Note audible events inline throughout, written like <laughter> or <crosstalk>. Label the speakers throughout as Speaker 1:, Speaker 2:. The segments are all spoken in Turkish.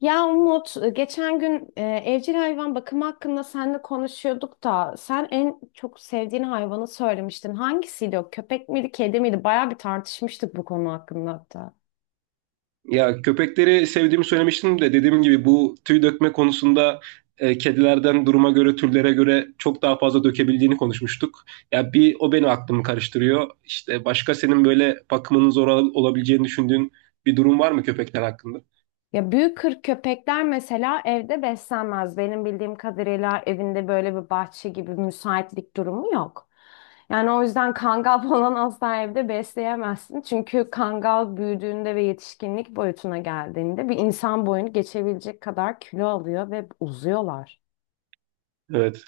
Speaker 1: Ya Umut, geçen gün evcil hayvan bakımı hakkında seninle konuşuyorduk da sen en çok sevdiğin hayvanı söylemiştin. Hangisiydi o? Köpek miydi, kedi miydi? Bayağı bir tartışmıştık bu konu hakkında hatta.
Speaker 2: Ya köpekleri sevdiğimi söylemiştim de dediğim gibi bu tüy dökme konusunda kedilerden duruma göre türlere göre çok daha fazla dökebildiğini konuşmuştuk. Ya bir o beni aklımı karıştırıyor. İşte başka senin böyle bakımının olabileceğini düşündüğün bir durum var mı köpekler hakkında?
Speaker 1: Ya büyük kırk köpekler mesela evde beslenmez. Benim bildiğim kadarıyla evinde böyle bir bahçe gibi müsaitlik durumu yok. Yani o yüzden kangal <laughs> falan asla evde besleyemezsin. Çünkü kangal büyüdüğünde ve yetişkinlik boyutuna geldiğinde bir insan boyunu geçebilecek kadar kilo alıyor ve uzuyorlar.
Speaker 2: Evet.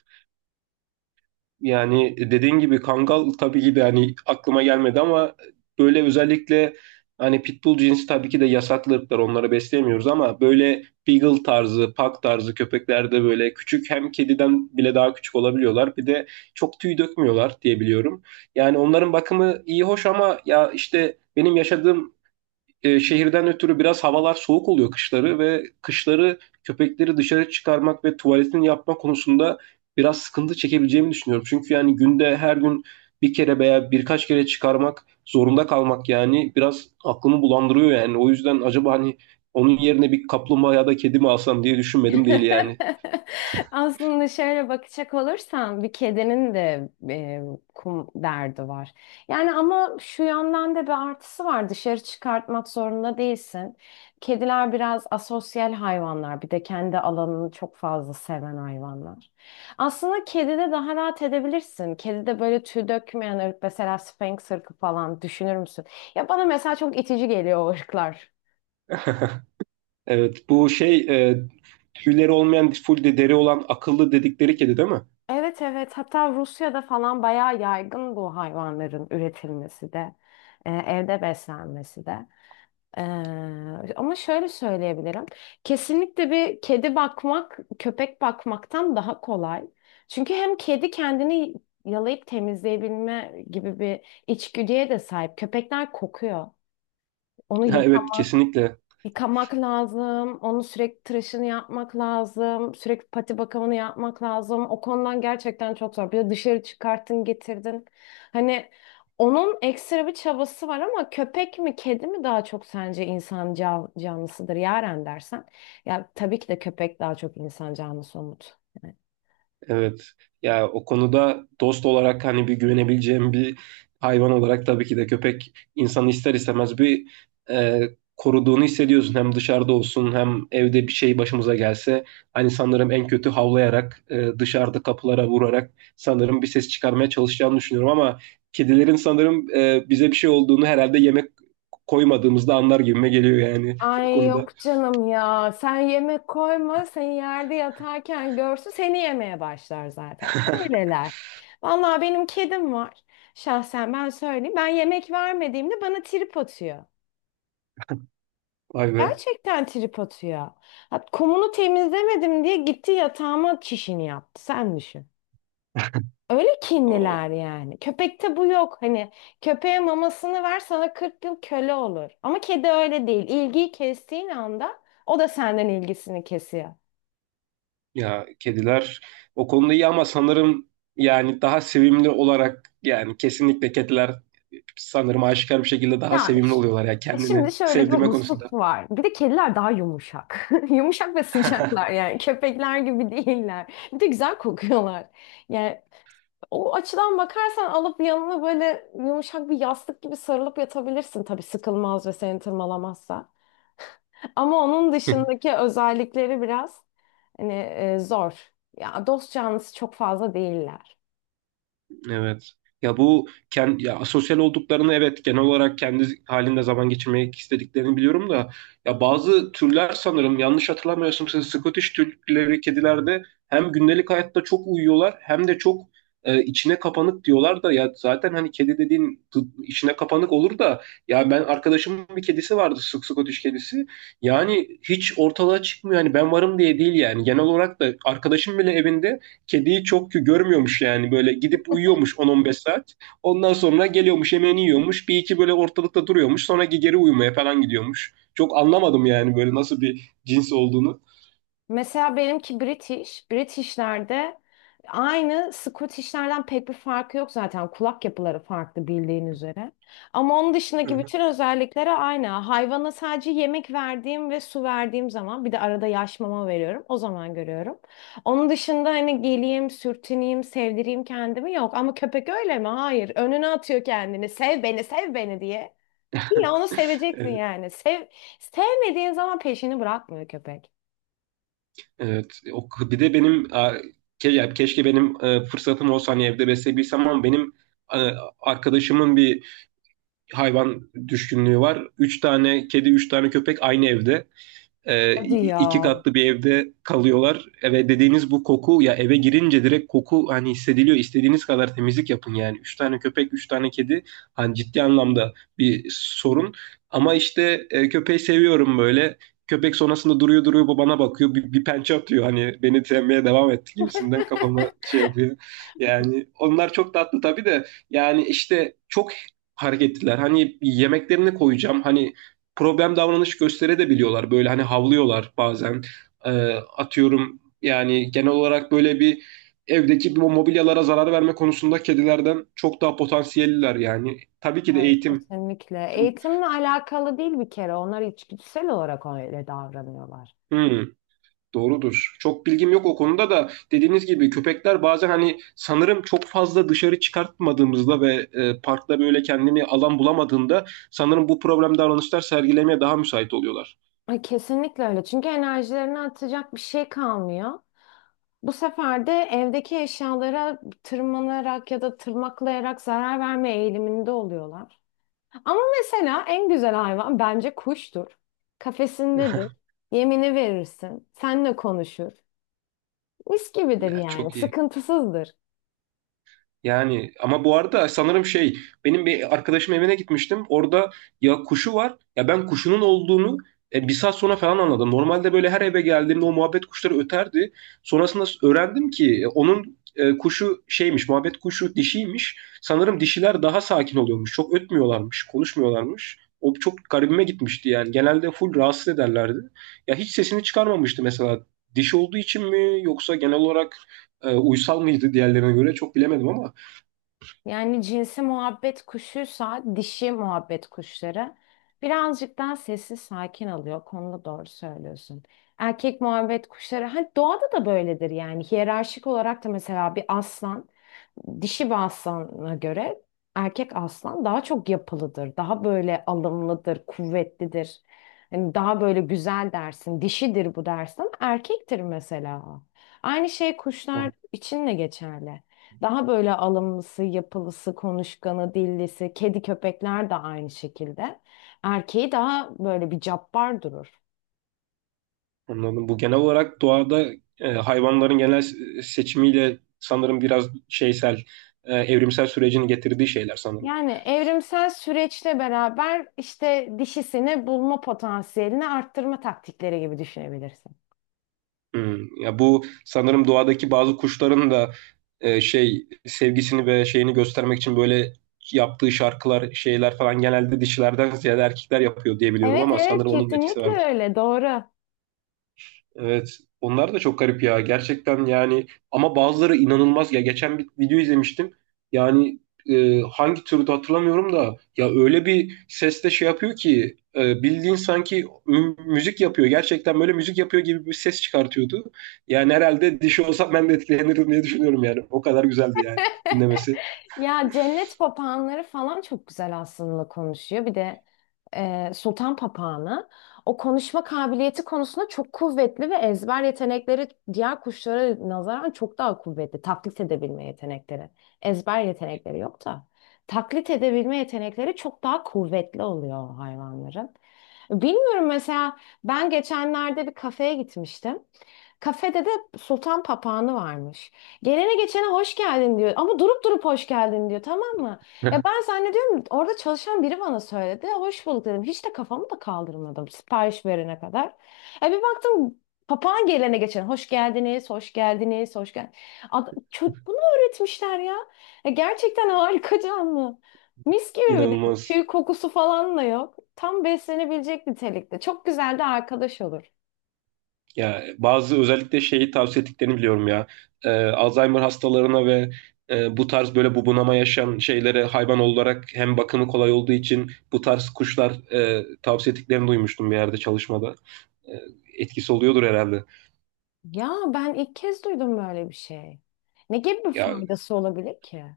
Speaker 2: Yani dediğin gibi Kangal tabii ki de hani aklıma gelmedi ama böyle özellikle hani Pitbull cinsi tabii ki de yasaklı ırklar onları besleyemiyoruz ama böyle Beagle tarzı, Pug tarzı köpeklerde böyle küçük hem kediden bile daha küçük olabiliyorlar. Bir de çok tüy dökmüyorlar diye biliyorum. Yani onların bakımı iyi hoş ama ya işte benim yaşadığım şehirden ötürü biraz havalar soğuk oluyor kışları ve kışları köpekleri dışarı çıkarmak ve tuvaletini yapma konusunda biraz sıkıntı çekebileceğimi düşünüyorum. Çünkü yani günde her gün bir kere veya birkaç kere çıkarmak zorunda kalmak yani biraz aklımı bulandırıyor yani. O yüzden acaba hani onun yerine bir kaplumbağa ya da kedi mi alsam diye düşünmedim değil yani.
Speaker 1: <laughs> Aslında şöyle bakacak olursan bir kedinin de kum derdi var. Yani ama şu yandan da bir artısı var. Dışarı çıkartmak zorunda değilsin. Kediler biraz asosyal hayvanlar. Bir de kendi alanını çok fazla seven hayvanlar. Aslında kedide daha rahat edebilirsin. Kedide böyle tüy dökmeyen ırk mesela Sphinx ırkı falan düşünür müsün? Ya bana mesela çok itici geliyor o ırklar.
Speaker 2: <laughs> Evet, bu tüyleri olmayan full de deri olan akıllı dedikleri kedi değil mi? <laughs>
Speaker 1: Evet, evet, hatta Rusya'da falan bayağı yaygın bu hayvanların üretilmesi de evde beslenmesi de. Ama şöyle söyleyebilirim. Kesinlikle bir kedi bakmak köpek bakmaktan daha kolay. Çünkü hem kedi kendini yalayıp temizleyebilme gibi bir içgüdüye de sahip. Köpekler kokuyor. Onu
Speaker 2: Ha, evet,
Speaker 1: yıkamak,
Speaker 2: kesinlikle.
Speaker 1: Yıkamak lazım, onu sürekli tıraşını yapmak lazım, sürekli pati bakımını yapmak lazım. O konudan gerçekten çok zor. Bir de dışarı çıkarttın, getirdin. Hani onun ekstra bir çabası var ama köpek mi, kedi mi daha çok sence insan canlısıdır Yaren dersen? Ya tabii ki de köpek daha çok insan canlısı Umut. Yani,
Speaker 2: Evet. Ya o konuda dost olarak hani bir güvenebileceğim bir hayvan olarak tabii ki de köpek insanı ister istemez bir e, koruduğunu hissediyorsun. Hem dışarıda olsun hem evde bir şey başımıza gelse hani sanırım en kötü havlayarak dışarıda kapılara vurarak sanırım bir ses çıkarmaya çalışacağını düşünüyorum ama kedilerin sanırım bize bir şey olduğunu herhalde yemek koymadığımızda anlar gibime geliyor yani <laughs> o
Speaker 1: ay
Speaker 2: konuda.
Speaker 1: yok canım ya. Sen yemek koyma. Seni yerde yatarken görsün. Seni yemeye başlar zaten. Öyleler. Vallahi benim kedim var. Şahsen ben söyleyeyim. Ben yemek vermediğimde bana trip atıyor.
Speaker 2: Vay be.
Speaker 1: Gerçekten trip atıyor. Ha, kumunu temizlemedim diye gitti yatağıma çişini yaptı. Sen düşün. Öyle kinliler yani. Köpekte bu yok. Hani köpeğe mamasını ver sana 40 yıl köle olur. Ama kedi öyle değil. İlgiyi kestiğin anda o da senden ilgisini kesiyor.
Speaker 2: Ya kediler o konuda iyi ama sanırım yani daha sevimli olarak yani kesinlikle kediler sanırım aşikar bir şekilde daha
Speaker 1: Yani
Speaker 2: sevimli
Speaker 1: ş-
Speaker 2: oluyorlar ya
Speaker 1: Şimdi
Speaker 2: kendini
Speaker 1: şöyle bir
Speaker 2: sevdirme
Speaker 1: husus
Speaker 2: konusunda.
Speaker 1: var. Bir de kediler daha yumuşak. <laughs> Yumuşak ve sıcaklar
Speaker 2: <laughs>
Speaker 1: yani. Köpekler gibi <laughs> değiller. Bir de güzel kokuyorlar. Yani o açıdan bakarsan alıp yanına böyle yumuşak bir yastık gibi sarılıp yatabilirsin tabii sıkılmaz ve seni tırmalamazsa. Ama onun dışındaki özellikleri biraz hani zor. Ya dost canlısı çok fazla değiller.
Speaker 2: Evet. Ya bu kendi ya sosyal olduklarını evet genel olarak kendi halinde zaman geçirmek istediklerini biliyorum da ya bazı türler sanırım yanlış hatırlamıyorsam siz Scottish türleri kedilerde hem gündelik hayatta çok uyuyorlar hem de çok içine kapanık diyorlar da ya zaten hani kedi dediğin içine kapanık olur da ya ben arkadaşımın bir kedisi vardı Scottish kedisi, yani hiç ortalığa çıkmıyor hani ben varım diye değil yani genel olarak da arkadaşım bile evinde kediyi çok görmüyormuş yani böyle gidip uyuyormuş 10-15 saat. Ondan sonra geliyormuş yemeğini yiyormuş. Bir iki böyle ortalıkta duruyormuş. Sonra geri uyumaya falan gidiyormuş. Çok anlamadım yani böyle nasıl bir cins olduğunu.
Speaker 1: Mesela benimki British. British'lerde aynı Scottish'lerden pek bir farkı yok zaten. Kulak yapıları farklı bildiğin üzere. Ama onun
Speaker 2: Hı
Speaker 1: dışındaki
Speaker 2: hı.
Speaker 1: bütün özellikleri aynı. Hayvana sadece yemek verdiğim ve su verdiğim zaman bir de arada yaş mama veriyorum. O zaman görüyorum. Onun dışında hani geleyim, sürtüneyim, sevdireyim kendimi yok. Ama köpek öyle mi? Hayır. Önüne atıyor kendini. Sev beni, sev beni diye. Ya onu seveceksin
Speaker 2: Evet.
Speaker 1: yani. Sev, sevmediğin zaman peşini bırakmıyor köpek.
Speaker 2: Evet. O, bir de benim a, ke, ya keşke benim fırsatım olsa hani evde besleyebilsem ama benim e, arkadaşımın bir hayvan düşkünlüğü var. Üç tane kedi, üç tane köpek aynı evde. E,
Speaker 1: Hadi ya.
Speaker 2: iki katlı bir evde kalıyorlar. Eve dediğiniz bu koku, ya eve girince direkt koku hani hissediliyor. İstediğiniz kadar temizlik yapın yani. Üç tane köpek, üç tane kedi, hani ciddi anlamda bir sorun. Ama işte köpeği seviyorum böyle. Köpek sonrasında duruyor duruyor, bu bana bakıyor. Bir pençe atıyor hani beni sevmeye devam etti gibisinden kafama şey yapıyor. Yani onlar çok tatlı tabii de yani işte çok hareketliler. Hani yemeklerini koyacağım. Hani problem davranış gösterebiliyorlar. Böyle hani havlıyorlar bazen. Ee, Atıyorum yani genel olarak böyle bir evdeki bu mobilyalara zarar verme konusunda kedilerden çok daha potansiyelliler yani. Tabii ki de
Speaker 1: Hayır,
Speaker 2: eğitim.
Speaker 1: kesinlikle. Eğitimle alakalı değil bir kere. Onlar içgüdüsel olarak öyle davranıyorlar.
Speaker 2: Hmm, doğrudur. Çok bilgim yok o konuda da dediğiniz gibi köpekler bazen hani sanırım çok fazla dışarı çıkartmadığımızda ve parkta böyle kendini alan bulamadığında sanırım bu problem davranışlar sergilemeye daha müsait oluyorlar.
Speaker 1: Ay, kesinlikle öyle. Çünkü enerjilerini atacak bir şey kalmıyor. Bu sefer de evdeki eşyalara tırmanarak ya da tırmaklayarak zarar verme eğiliminde oluyorlar. Ama mesela en güzel hayvan bence kuştur. Kafesindedir.
Speaker 2: <laughs>
Speaker 1: Yemini verirsin. Seninle konuşur. Mis gibidir
Speaker 2: Ya
Speaker 1: yani.
Speaker 2: çok iyi.
Speaker 1: Sıkıntısızdır.
Speaker 2: Yani ama bu arada sanırım şey, benim bir arkadaşım evine gitmiştim. Orada ya kuşu var ya ben kuşunun olduğunu bir saat sonra falan anladım. Normalde böyle her eve geldiğimde o muhabbet kuşları öterdi. Sonrasında öğrendim ki kuşu şeymiş, muhabbet kuşu dişiymiş. Sanırım dişiler daha sakin oluyormuş. Çok ötmüyorlarmış, konuşmuyorlarmış. O çok garibime gitmişti yani. Genelde full rahatsız ederlerdi. Ya hiç sesini çıkarmamıştı mesela. Dişi olduğu için mi yoksa genel olarak uysal mıydı diğerlerine göre çok bilemedim ama.
Speaker 1: Yani cinsi muhabbet kuşuysa dişi muhabbet kuşları birazcık daha sessiz sakin alıyor. Konuda doğru söylüyorsun. Erkek muhabbet kuşları hani doğada da böyledir yani hiyerarşik olarak da mesela bir aslan, dişi bir aslana göre erkek aslan daha çok yapılıdır, daha böyle alımlıdır, kuvvetlidir. Hani daha böyle güzel dersin, dişidir bu dersin ama erkektir mesela. Aynı şey kuşlar
Speaker 2: Bak,
Speaker 1: için de geçerli. Daha böyle alımlısı, yapılısı, konuşkanı, dillisi, kedi köpekler de aynı şekilde. Erkeği daha böyle bir cabbar durur.
Speaker 2: anladım. Bu genel olarak doğada hayvanların genel seçimiyle sanırım biraz şeysel, evrimsel sürecini getirdiği şeyler sanırım.
Speaker 1: Yani evrimsel süreçle beraber işte dişisini bulma potansiyelini arttırma taktikleri gibi düşünebilirsin.
Speaker 2: Hmm. Ya bu sanırım doğadaki bazı kuşların da şey sevgisini ve şeyini göstermek için böyle yaptığı şarkılar, şeyler falan genelde dişilerden ziyade erkekler yapıyor diye biliyorum
Speaker 1: Evet,
Speaker 2: ama
Speaker 1: evet,
Speaker 2: sanırım onun da etkisi
Speaker 1: kesinlikle
Speaker 2: vardır.
Speaker 1: öyle, doğru.
Speaker 2: Evet. Onlar da çok garip ya. Gerçekten yani ama bazıları inanılmaz ya. Geçen bir video izlemiştim. Yani hangi türde hatırlamıyorum da ya öyle bir sesle şey yapıyor ki, bildiğin sanki müzik yapıyor. Gerçekten böyle müzik yapıyor gibi bir ses çıkartıyordu. Yani herhalde dişi olsam ben de etkilenirdim diye düşünüyorum yani. O kadar güzeldi yani dinlemesi.
Speaker 1: Ya cennet papağanları falan çok güzel aslında konuşuyor. Bir de sultan papağanı o konuşma kabiliyeti konusunda çok kuvvetli ve ezber yetenekleri diğer kuşlara nazaran çok daha kuvvetli. Taklit edebilme yetenekleri. Ezber yetenekleri yok da. Taklit edebilme yetenekleri çok daha kuvvetli oluyor o hayvanların. Bilmiyorum, mesela ben geçenlerde bir kafeye gitmiştim. Kafede de sultan papağanı varmış. Gelene geçene hoş geldin diyor. Ama durup durup hoş geldin diyor. Tamam mı? Ya ben zannediyorum orada çalışan biri bana söyledi. Hoş bulduk dedim. Hiç de kafamı da kaldırmadım sipariş verene kadar. Ya bir baktım papağan gelene geçene hoş geldiniz, hoş geldiniz, hoş geldiniz. Çocuk bunu öğretmişler ya. Ya gerçekten <laughs> harika canlı. Mis
Speaker 2: <laughs>
Speaker 1: gibi bir de
Speaker 2: İnanılmaz.
Speaker 1: tüy kokusu falan da yok. Tam beslenebilecek nitelikte. Çok güzel de arkadaş olur.
Speaker 2: Ya bazı özellikle şeyi tavsiye ettiklerini biliyorum ya. Alzheimer hastalarına ve bu tarz böyle bubunama yaşayan şeylere hayvan olarak hem bakımı kolay olduğu için bu tarz kuşlar tavsiye ettiklerini duymuştum bir yerde çalışmada. E, Etkisi oluyordur herhalde.
Speaker 1: Ya ben ilk kez duydum böyle bir şey. Ne gibi bir
Speaker 2: Ya
Speaker 1: faydası olabilir ki?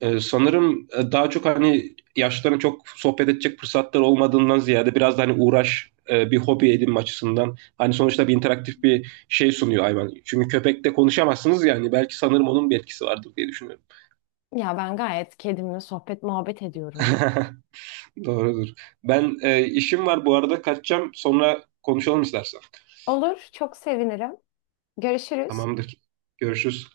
Speaker 2: e, sanırım daha çok hani yaşlıların çok sohbet edecek fırsatlar olmadığından ziyade biraz da hani uğraş, bir hobi edinme açısından hani sonuçta bir interaktif bir şey sunuyor hayvan. Çünkü köpekle konuşamazsınız yani belki sanırım onun bir etkisi vardır diye düşünüyorum.
Speaker 1: Ya ben gayet kedimle sohbet muhabbet ediyorum.
Speaker 2: <laughs> Doğrudur. Ben işim var bu arada, kaçacağım. Sonra konuşalım istersen.
Speaker 1: Olur, çok sevinirim. Görüşürüz.
Speaker 2: Tamamdır. Görüşürüz.